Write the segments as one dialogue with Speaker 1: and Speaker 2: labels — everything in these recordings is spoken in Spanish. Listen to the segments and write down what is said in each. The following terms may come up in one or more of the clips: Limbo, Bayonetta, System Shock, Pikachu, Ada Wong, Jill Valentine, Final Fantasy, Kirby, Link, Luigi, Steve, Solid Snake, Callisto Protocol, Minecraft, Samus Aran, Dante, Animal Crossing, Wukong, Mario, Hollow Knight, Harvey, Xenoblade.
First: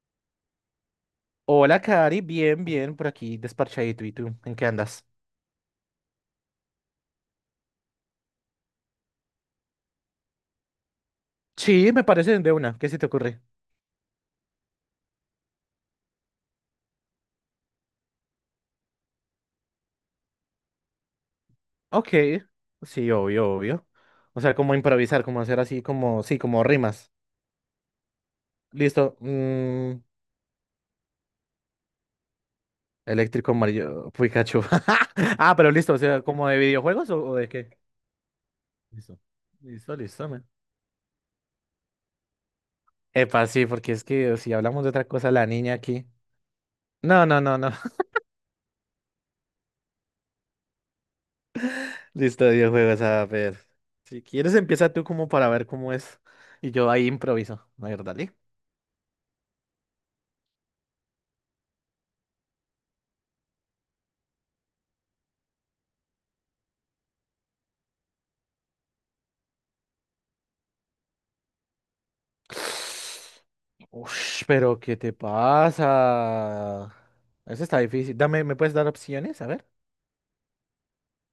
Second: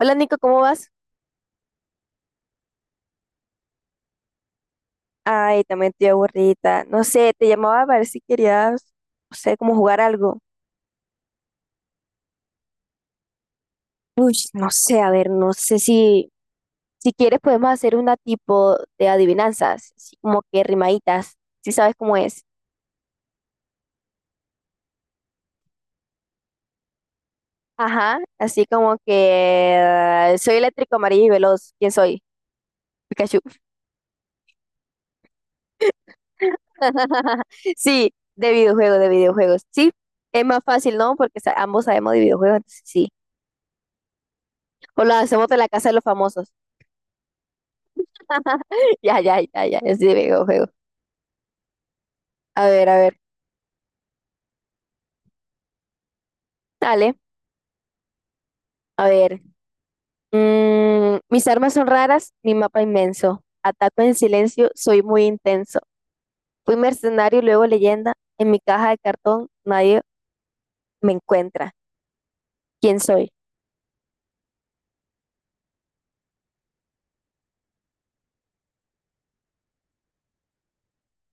Speaker 1: Hola Nico, ¿cómo vas?
Speaker 2: Hola, Cari, bien, bien, por aquí, desparchadito. ¿Y tú? ¿En qué andas?
Speaker 1: Ay, también estoy aburrida. No sé, te llamaba a ver si querías, no sé, como jugar algo.
Speaker 2: Sí, me parece de una. ¿Qué se te ocurre?
Speaker 1: Uy, no sé, a ver, no sé si, si quieres podemos hacer una tipo de adivinanzas, así como que rimaditas, si sabes
Speaker 2: Ok,
Speaker 1: cómo es.
Speaker 2: sí, obvio, obvio. O sea, como improvisar, como hacer así, como, sí, como rimas.
Speaker 1: Ajá, así como que
Speaker 2: Listo.
Speaker 1: soy eléctrico, amarillo y veloz. ¿Quién soy? Pikachu.
Speaker 2: Eléctrico amarillo, Pikachu. Ah, pero listo, o sea, ¿como de videojuegos o de qué?
Speaker 1: Sí, de videojuegos, de
Speaker 2: Listo,
Speaker 1: videojuegos. Sí,
Speaker 2: listo, listo,
Speaker 1: es
Speaker 2: man.
Speaker 1: más fácil, ¿no? Porque ambos sabemos de videojuegos, entonces sí.
Speaker 2: Epa, sí, porque es que si hablamos de
Speaker 1: O
Speaker 2: otra
Speaker 1: lo
Speaker 2: cosa, la
Speaker 1: hacemos de la
Speaker 2: niña
Speaker 1: casa de los
Speaker 2: aquí.
Speaker 1: famosos.
Speaker 2: No, no, no, no.
Speaker 1: Ya, ya, ya, ya, es de videojuego.
Speaker 2: Listo,
Speaker 1: A
Speaker 2: videojuegos,
Speaker 1: ver,
Speaker 2: a ver. Si quieres, empieza tú como para ver cómo es. Y yo ahí
Speaker 1: dale,
Speaker 2: improviso. A ver, dale.
Speaker 1: a ver. Mis armas son raras, mi mapa inmenso. Ataco en silencio, soy muy intenso. Fui mercenario, luego leyenda. En mi caja de cartón nadie me encuentra. ¿Quién soy?
Speaker 2: Ush, pero ¿qué te pasa? Eso está difícil. Dame, ¿me puedes dar opciones? A ver.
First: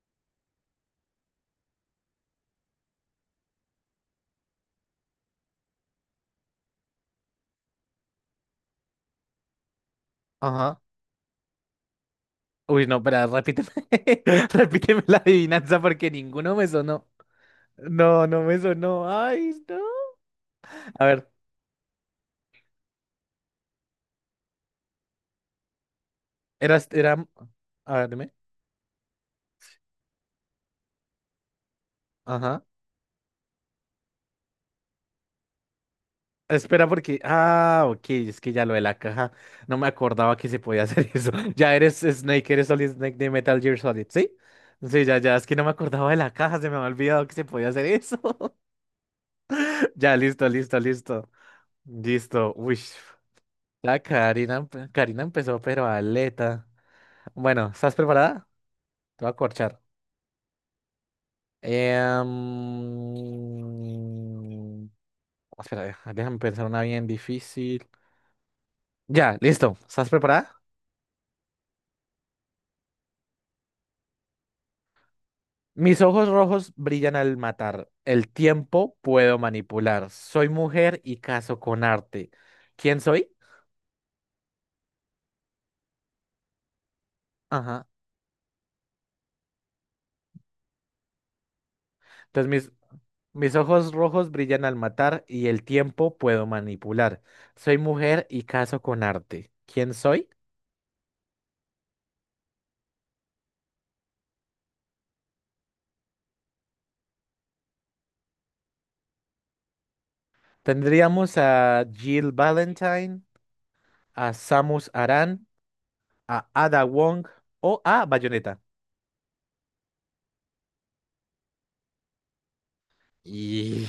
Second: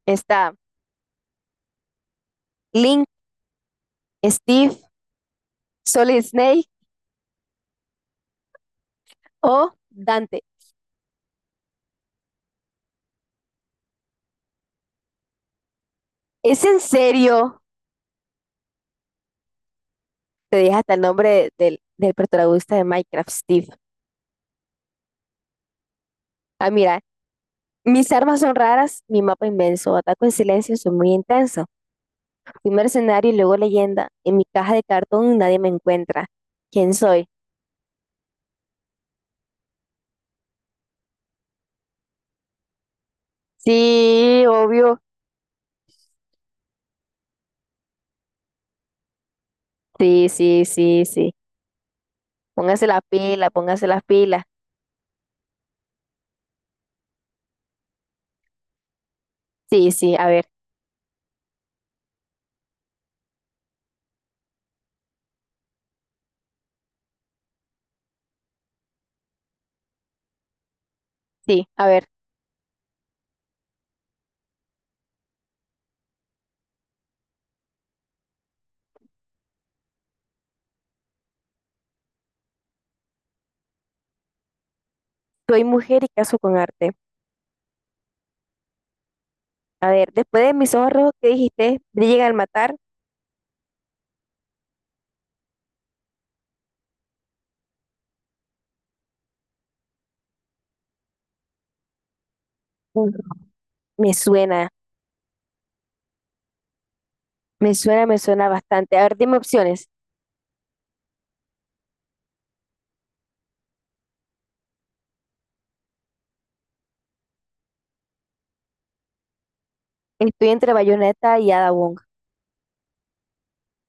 Speaker 1: Está Link, Steve, Solid Snake o Dante.
Speaker 2: Ajá. Uy, no, espera, repíteme. Repíteme la adivinanza porque ninguno
Speaker 1: ¿Es
Speaker 2: me
Speaker 1: en
Speaker 2: sonó.
Speaker 1: serio?
Speaker 2: No, no me sonó. Ay, no.
Speaker 1: Te dije hasta el
Speaker 2: A ver,
Speaker 1: nombre del, del protagonista de Minecraft, Steve. Ah,
Speaker 2: eras,
Speaker 1: mira,
Speaker 2: era. A ver,
Speaker 1: mis
Speaker 2: dime.
Speaker 1: armas son raras, mi mapa inmenso. Ataco en silencio, soy muy intenso.
Speaker 2: Ajá.
Speaker 1: Fui mercenario y luego leyenda. En mi caja de cartón nadie me encuentra.
Speaker 2: Espera,
Speaker 1: ¿Quién
Speaker 2: porque.
Speaker 1: soy?
Speaker 2: Ah, ok, es que ya lo de la caja. No me acordaba que se podía hacer eso. Ya eres Snake, eres Solid Snake de Metal Gear Solid, ¿sí?
Speaker 1: Sí, obvio.
Speaker 2: Sí, ya, ya, es que no me acordaba de la caja, se me había olvidado que se podía hacer eso. Ya,
Speaker 1: Sí,
Speaker 2: listo,
Speaker 1: sí,
Speaker 2: listo,
Speaker 1: sí,
Speaker 2: listo.
Speaker 1: sí.
Speaker 2: Listo, uy.
Speaker 1: Póngase la pila, póngase
Speaker 2: La
Speaker 1: las pilas.
Speaker 2: Karina, Karina empezó, pero aleta. Bueno, ¿estás preparada? Te voy a corchar.
Speaker 1: Sí, sí, a ver,
Speaker 2: Em, Espera, déjame pensar una bien difícil. Ya, listo. ¿Estás preparada?
Speaker 1: sí, a ver.
Speaker 2: Mis ojos rojos brillan al matar. El tiempo puedo manipular. Soy mujer y caso con arte. ¿Quién soy?
Speaker 1: Soy mujer y caso con arte.
Speaker 2: Ajá.
Speaker 1: A ver, después de mis ojos rojos que dijiste, brillan al
Speaker 2: Entonces mis,
Speaker 1: matar.
Speaker 2: Mis ojos rojos brillan al matar y el tiempo puedo manipular. Soy mujer y caso con arte. ¿Quién soy?
Speaker 1: Ujú. Me suena, me suena, me suena bastante. A ver, dime opciones.
Speaker 2: Tendríamos a Jill Valentine, a Samus Aran, a Ada Wong o a Bayonetta.
Speaker 1: Estoy entre Bayonetta y Ada Wong.
Speaker 2: Y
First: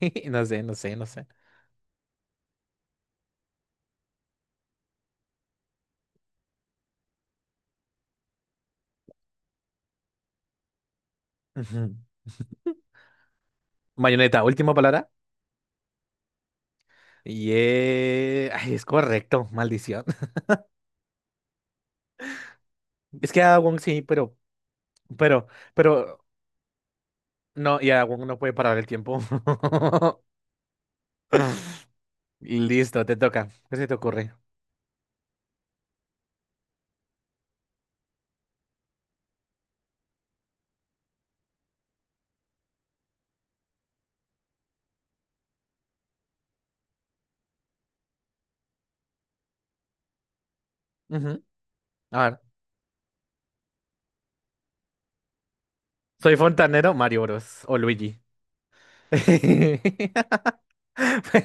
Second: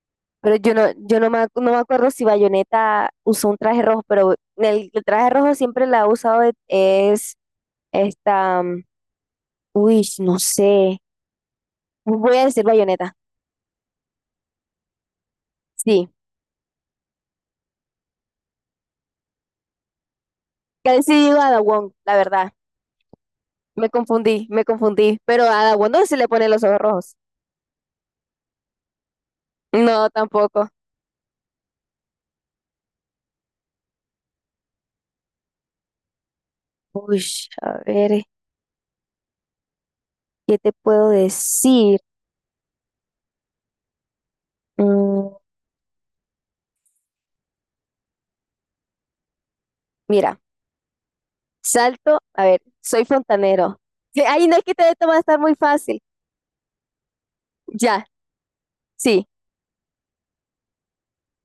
Speaker 2: no
Speaker 1: Pero
Speaker 2: sé,
Speaker 1: yo
Speaker 2: no
Speaker 1: no,
Speaker 2: sé, no
Speaker 1: yo
Speaker 2: sé.
Speaker 1: no me, no me acuerdo si Bayonetta usó un traje rojo, pero el traje rojo siempre la ha usado es esta, uy, no sé.
Speaker 2: Ujú.
Speaker 1: Voy a decir Bayonetta.
Speaker 2: Bayonetta, última palabra.
Speaker 1: Sí.
Speaker 2: Y ay, es correcto, maldición.
Speaker 1: Casi sí digo Ada Wong, la verdad.
Speaker 2: Es que a Wong
Speaker 1: Me
Speaker 2: sí,
Speaker 1: confundí, me confundí. Pero
Speaker 2: pero,
Speaker 1: a Ada Wong no se
Speaker 2: pero,
Speaker 1: le ponen los ojos rojos.
Speaker 2: no, y a Wong no puede parar el tiempo.
Speaker 1: No, tampoco.
Speaker 2: Listo, te toca. ¿Qué se te ocurre?
Speaker 1: Uy, a ver, ¿qué te puedo decir? Mm, mira,
Speaker 2: Ujú. A
Speaker 1: salto,
Speaker 2: ver,
Speaker 1: a ver, soy fontanero. Sí, ay, no, es que te toma estar muy fácil.
Speaker 2: soy fontanero, Mario Bros. O
Speaker 1: Ya,
Speaker 2: Luigi.
Speaker 1: sí.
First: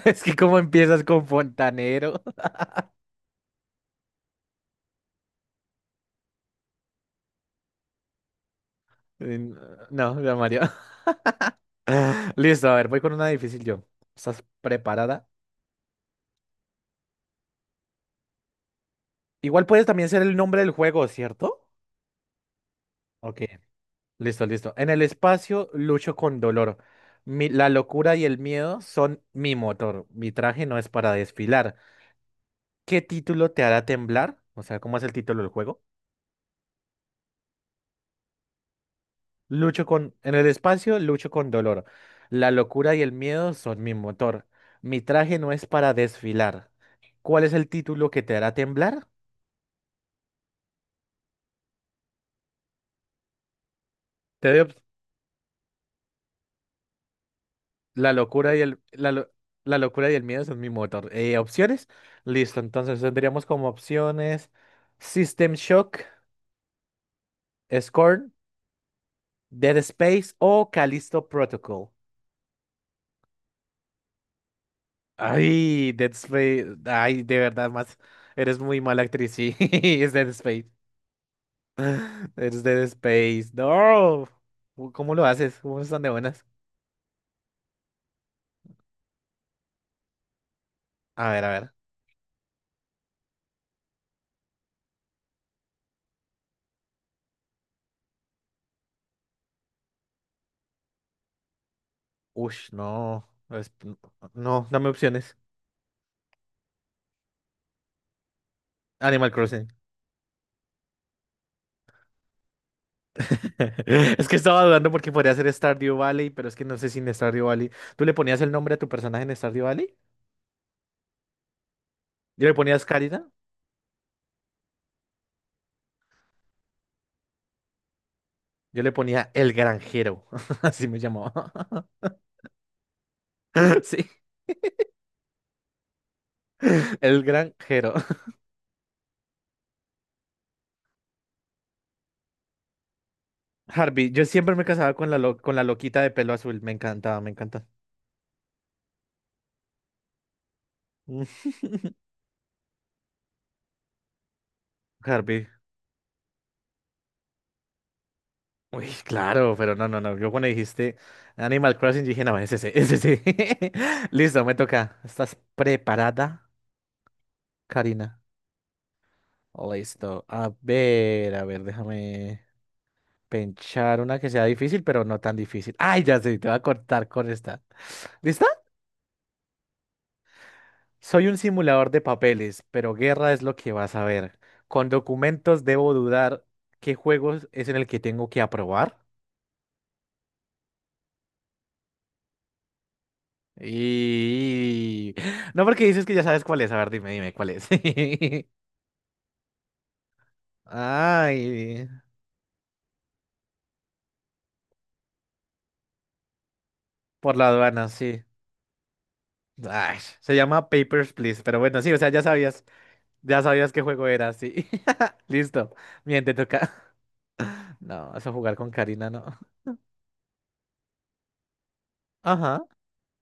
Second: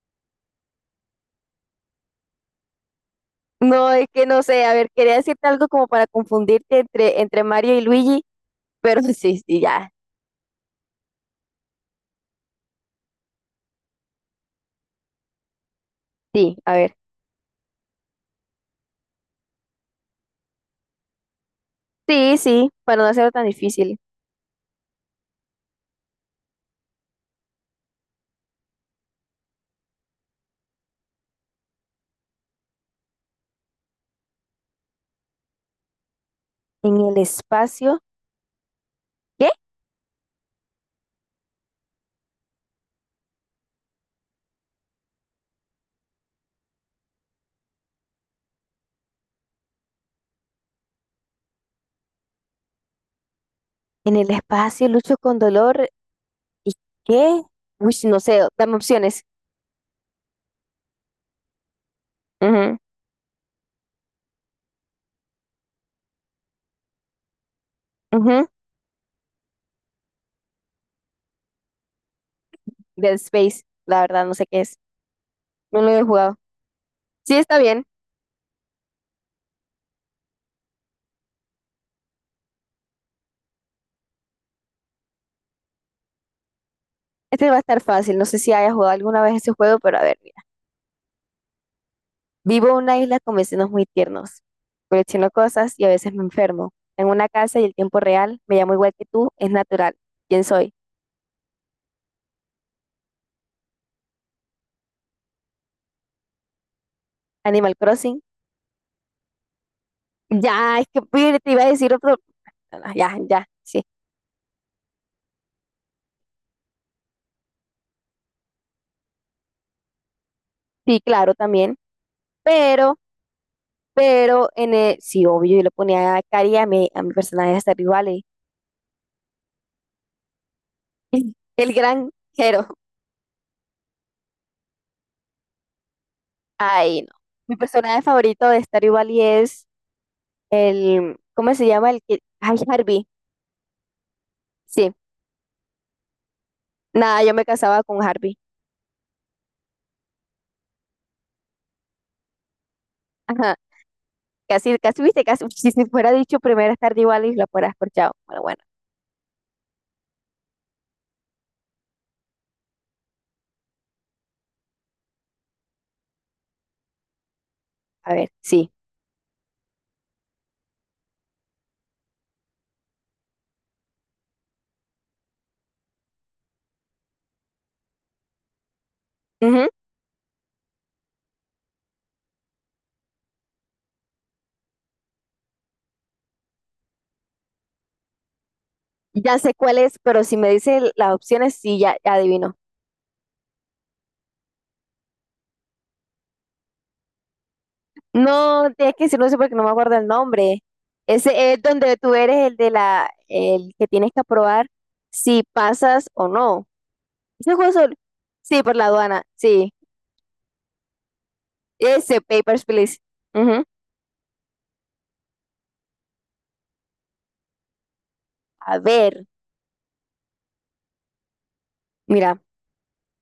Speaker 2: Es que cómo empiezas con fontanero.
Speaker 1: No, es que no sé, a ver, quería decirte algo como para confundirte entre Mario y Luigi, pero sí,
Speaker 2: Mm,
Speaker 1: sí, ya,
Speaker 2: No, ya Mario. Listo, a ver, voy con una difícil yo. ¿Estás preparada?
Speaker 1: sí, a ver.
Speaker 2: Igual puedes también ser el nombre del juego, ¿cierto?
Speaker 1: Sí, sí, para no hacerlo
Speaker 2: Ok.
Speaker 1: tan difícil.
Speaker 2: Listo, listo. En el espacio lucho con dolor. La locura y el miedo son mi motor. Mi traje no es para desfilar. ¿Qué título te hará temblar? O sea, ¿cómo es el título del juego?
Speaker 1: En el espacio, ¿qué?
Speaker 2: En el espacio lucho con dolor. La locura y el miedo son mi motor. Mi traje no es para desfilar. ¿Cuál es el título que te hará temblar?
Speaker 1: En el
Speaker 2: Te doy op-
Speaker 1: espacio lucho con dolor, ¿y qué? Uy,
Speaker 2: La
Speaker 1: no sé,
Speaker 2: locura y
Speaker 1: dame
Speaker 2: el... La,
Speaker 1: opciones.
Speaker 2: lo- la locura y el miedo son mi motor. ¿Opciones? Listo,
Speaker 1: Ujú,
Speaker 2: entonces tendríamos como opciones System Shock, Scorn,
Speaker 1: ujú,
Speaker 2: Dead Space o Callisto Protocol.
Speaker 1: Dead Space, la verdad, no sé qué es, no lo
Speaker 2: Ay,
Speaker 1: he
Speaker 2: Dead
Speaker 1: jugado.
Speaker 2: Space. Ay,
Speaker 1: Sí,
Speaker 2: de
Speaker 1: está
Speaker 2: verdad,
Speaker 1: bien,
Speaker 2: más. Eres muy mala actriz, sí. Es Dead Space. Eres Dead Space. No. Uy, ¿cómo lo haces? ¿Cómo están de buenas?
Speaker 1: este va a estar fácil, no sé si haya jugado alguna vez ese juego, pero a ver.
Speaker 2: A ver, a ver.
Speaker 1: Vivo en una isla con vecinos muy tiernos. Colecciono cosas y a veces me enfermo. En una casa y el tiempo real, me llamo igual que tú, es natural. ¿Quién soy?
Speaker 2: Ush, no. Es- No, dame opciones.
Speaker 1: Animal Crossing.
Speaker 2: Animal Crossing.
Speaker 1: Ya, es que pide, te iba a decir otro. No, no, ya, ya, sí.
Speaker 2: Es que estaba dudando porque podría ser Stardew Valley, pero es que no sé si en Stardew Valley. ¿Tú le ponías el nombre a tu personaje en Stardew Valley?
Speaker 1: Sí, claro, también.
Speaker 2: ¿Y le ponías
Speaker 1: Pero,
Speaker 2: Carita?
Speaker 1: pero, en el... sí, obvio, yo le ponía a Cari a mi personaje de Stardew Valley.
Speaker 2: Yo le ponía el granjero, así me llamaba.
Speaker 1: El gran Jero.
Speaker 2: Sí,
Speaker 1: Ay, no.
Speaker 2: el
Speaker 1: Mi
Speaker 2: granjero.
Speaker 1: personaje favorito de Stardew Valley es el. ¿Cómo se llama? El que. Ay, Harvey.
Speaker 2: Harvey, yo siempre me
Speaker 1: Sí.
Speaker 2: casaba con con la loquita de pelo azul, me encantaba,
Speaker 1: Nada,
Speaker 2: me
Speaker 1: yo me
Speaker 2: encanta.
Speaker 1: casaba con Harvey. Ajá, casi, casi, viste, casi,
Speaker 2: Harvey.
Speaker 1: si se fuera dicho primera tarde igual y lo fuera escorchado. Bueno, bueno,
Speaker 2: Uy, claro, pero no, no, no. Yo cuando dijiste Animal Crossing dije, no, ese, es ese. Sí. Listo, me toca. ¿Estás preparada,
Speaker 1: a
Speaker 2: Karina?
Speaker 1: ver, sí.
Speaker 2: Listo. A ver, déjame pensar una que sea difícil, pero no tan difícil. Ay, ya sé, te voy a cortar con esta. ¿Lista?
Speaker 1: Ujú.
Speaker 2: Soy un simulador de papeles, pero guerra es lo que vas a ver. Con documentos debo dudar qué juegos es en el que tengo que aprobar.
Speaker 1: Ya sé cuál es, pero si me dice las opciones, sí, ya, ya adivino.
Speaker 2: Y... No porque dices que ya sabes cuál es. A ver, dime, dime cuál es.
Speaker 1: No, tienes que decirlo eso porque no me acuerdo el nombre. Ese es
Speaker 2: Ay,
Speaker 1: donde tú eres el de la, el que tienes que aprobar si pasas o no.
Speaker 2: por la
Speaker 1: ¿Ese juego
Speaker 2: aduana,
Speaker 1: solo?
Speaker 2: sí.
Speaker 1: Sí, por la aduana, sí.
Speaker 2: Ay, se llama Papers, Please. Pero bueno, sí, o sea,
Speaker 1: Ese,
Speaker 2: ya
Speaker 1: Papers,
Speaker 2: sabías.
Speaker 1: Please.
Speaker 2: Ya
Speaker 1: Ujú.
Speaker 2: sabías qué juego era, sí. Listo. Bien, te toca. No, vas a jugar con
Speaker 1: A
Speaker 2: Karina,
Speaker 1: ver,
Speaker 2: no.
Speaker 1: mira.
Speaker 2: Ajá.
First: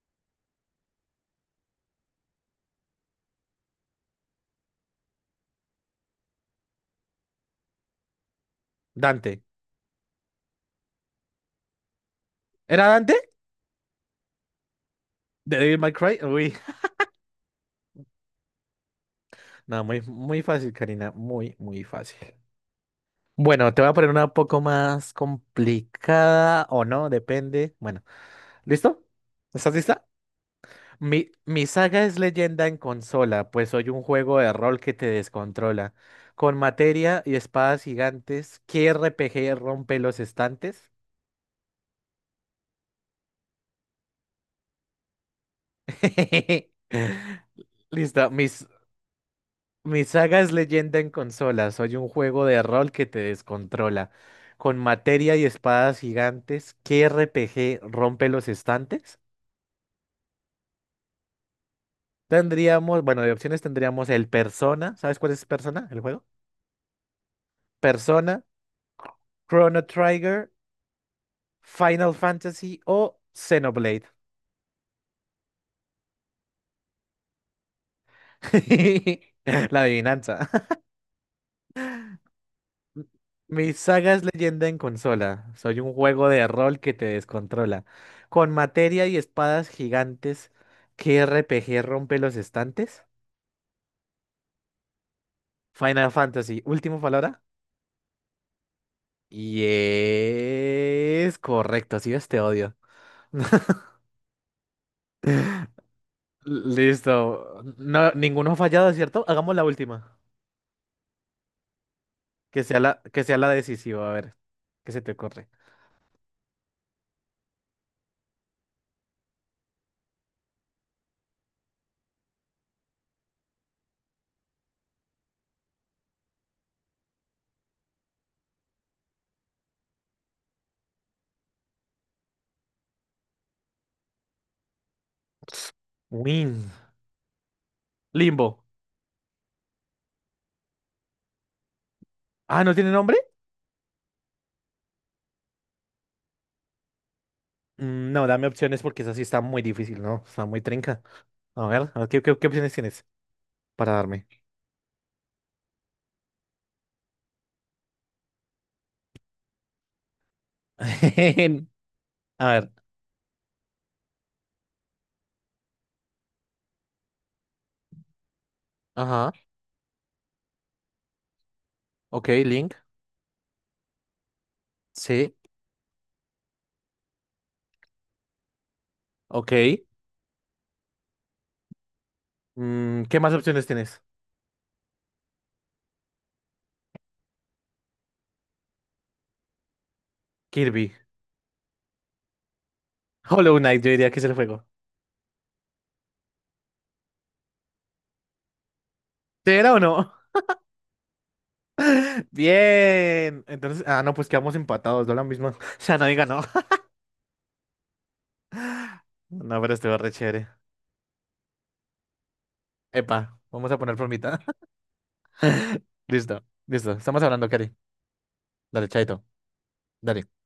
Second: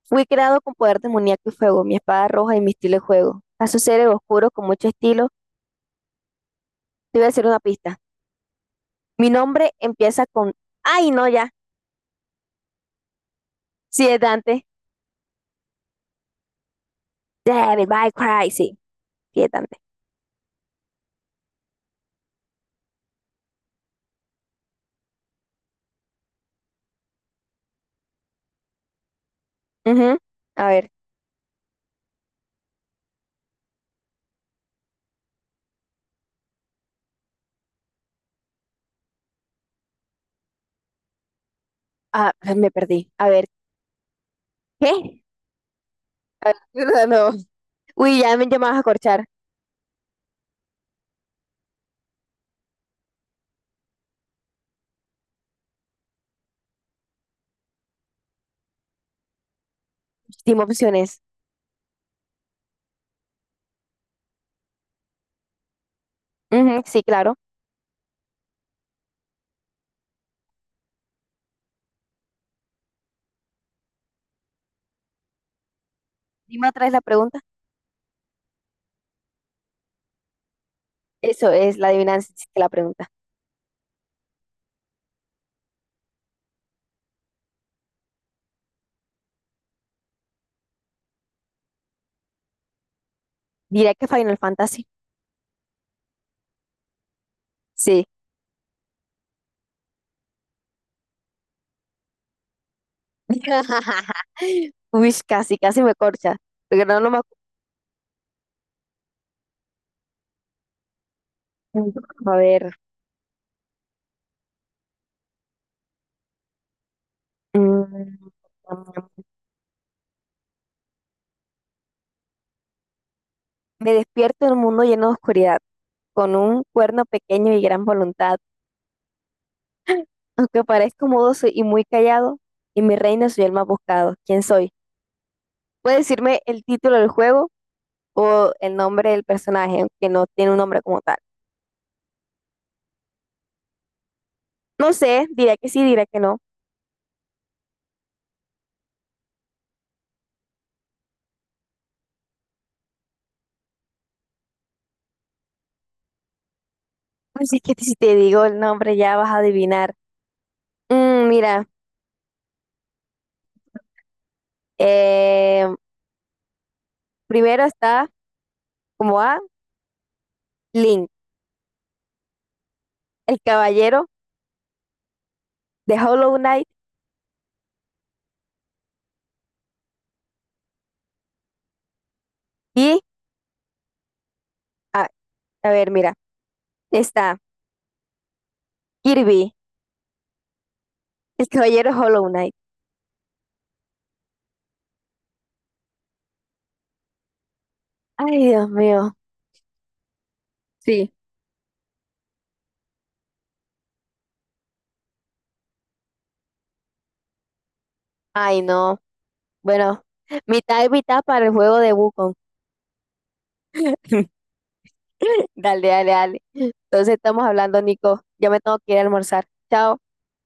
Speaker 1: Fui creado con poder demoníaco y fuego, mi espada roja y mi estilo de juego. A su seres oscuros con mucho estilo. Te voy a hacer una pista. Mi
Speaker 2: Dante.
Speaker 1: nombre empieza con. ¡Ay, no, ya!
Speaker 2: ¿Era Dante?
Speaker 1: Sí, es Dante.
Speaker 2: ¿De Devil May Cry? Uy.
Speaker 1: David by Cry. Sí, sí, es Dante.
Speaker 2: No, muy, muy fácil, Karina. Muy, muy fácil. Bueno, te voy a poner una poco más complicada o no, depende. Bueno, ¿listo? ¿Estás lista?
Speaker 1: Ujú. A ver.
Speaker 2: Mi saga es leyenda en consola, pues soy un juego de rol que te descontrola. Con materia y espadas gigantes, ¿qué RPG rompe los estantes?
Speaker 1: Ah, me perdí. A ver. ¿Qué? A ver, no, no. Uy,
Speaker 2: Listo,
Speaker 1: ya me
Speaker 2: mis,
Speaker 1: llamabas a corchar.
Speaker 2: Mi saga es leyenda en consola. Soy un juego de rol que te descontrola. Con materia y espadas gigantes, ¿qué RPG rompe los estantes?
Speaker 1: Dime opciones.
Speaker 2: Tendríamos, bueno, de opciones tendríamos el Persona. ¿Sabes cuál es Persona, el juego?
Speaker 1: Ujú, sí, claro.
Speaker 2: Persona, Chrono Trigger, Final Fantasy o Xenoblade.
Speaker 1: Dime otra vez la pregunta.
Speaker 2: La adivinanza.
Speaker 1: Eso es la adivinanza, sí, que la pregunta.
Speaker 2: Mi saga es leyenda en consola. Soy un juego de rol que te descontrola. Con materia y espadas gigantes, ¿qué RPG rompe los estantes?
Speaker 1: Diré que Final Fantasy.
Speaker 2: Final Fantasy, última palabra.
Speaker 1: Sí.
Speaker 2: Y es correcto, sí ves, te odio.
Speaker 1: Uy, casi, casi me corcha. Pero no, no me
Speaker 2: Listo. No, ninguno ha fallado, ¿cierto? Hagamos la última.
Speaker 1: Mm, a ver,
Speaker 2: Que sea la decisiva, a ver. ¿Qué se te ocurre?
Speaker 1: mm, me despierto en un mundo lleno de oscuridad, con un cuerno pequeño y gran voluntad. Aunque parezco mudo y muy callado, y mi reino soy el más buscado. ¿Quién soy? Puede decirme el
Speaker 2: Win.
Speaker 1: título del juego o
Speaker 2: Limbo.
Speaker 1: el nombre del personaje, aunque no tiene un nombre como tal.
Speaker 2: Ah, ¿no tiene nombre?
Speaker 1: No sé, dirá que sí, dirá que no.
Speaker 2: No, dame opciones porque esa sí está muy difícil, ¿no? Está muy trinca. A ver, ¿qué, qué, qué opciones tienes para darme?
Speaker 1: Así es que si te digo el nombre ya vas a adivinar. Mm, mira,
Speaker 2: A ver.
Speaker 1: eh, primero está como
Speaker 2: Ajá.
Speaker 1: A, Link,
Speaker 2: Ok, Link.
Speaker 1: el caballero
Speaker 2: Sí.
Speaker 1: de Hollow Knight
Speaker 2: Ok.
Speaker 1: y...
Speaker 2: Mm, ¿qué más opciones tienes?
Speaker 1: A ver, mira, está Kirby,
Speaker 2: Kirby.
Speaker 1: el caballero Hollow Knight.
Speaker 2: Hollow Knight, yo diría que es el juego.
Speaker 1: Ay, Dios mío.
Speaker 2: ¿Sí era o no?
Speaker 1: Sí.
Speaker 2: Bien. Entonces, ah, no, pues quedamos empatados, no la misma. O sea, nadie ganó.
Speaker 1: Ay, no.
Speaker 2: No, pero estuvo
Speaker 1: Bueno,
Speaker 2: re chévere.
Speaker 1: mitad y mitad para el juego de Wukong.
Speaker 2: Epa, vamos a poner formita.
Speaker 1: Dale, dale, dale.
Speaker 2: Listo, listo.
Speaker 1: Entonces
Speaker 2: Estamos
Speaker 1: estamos
Speaker 2: hablando, Cari.
Speaker 1: hablando, Nico. Yo me tengo
Speaker 2: Dale,
Speaker 1: que ir a
Speaker 2: chaito.
Speaker 1: almorzar. Chao.
Speaker 2: Dale.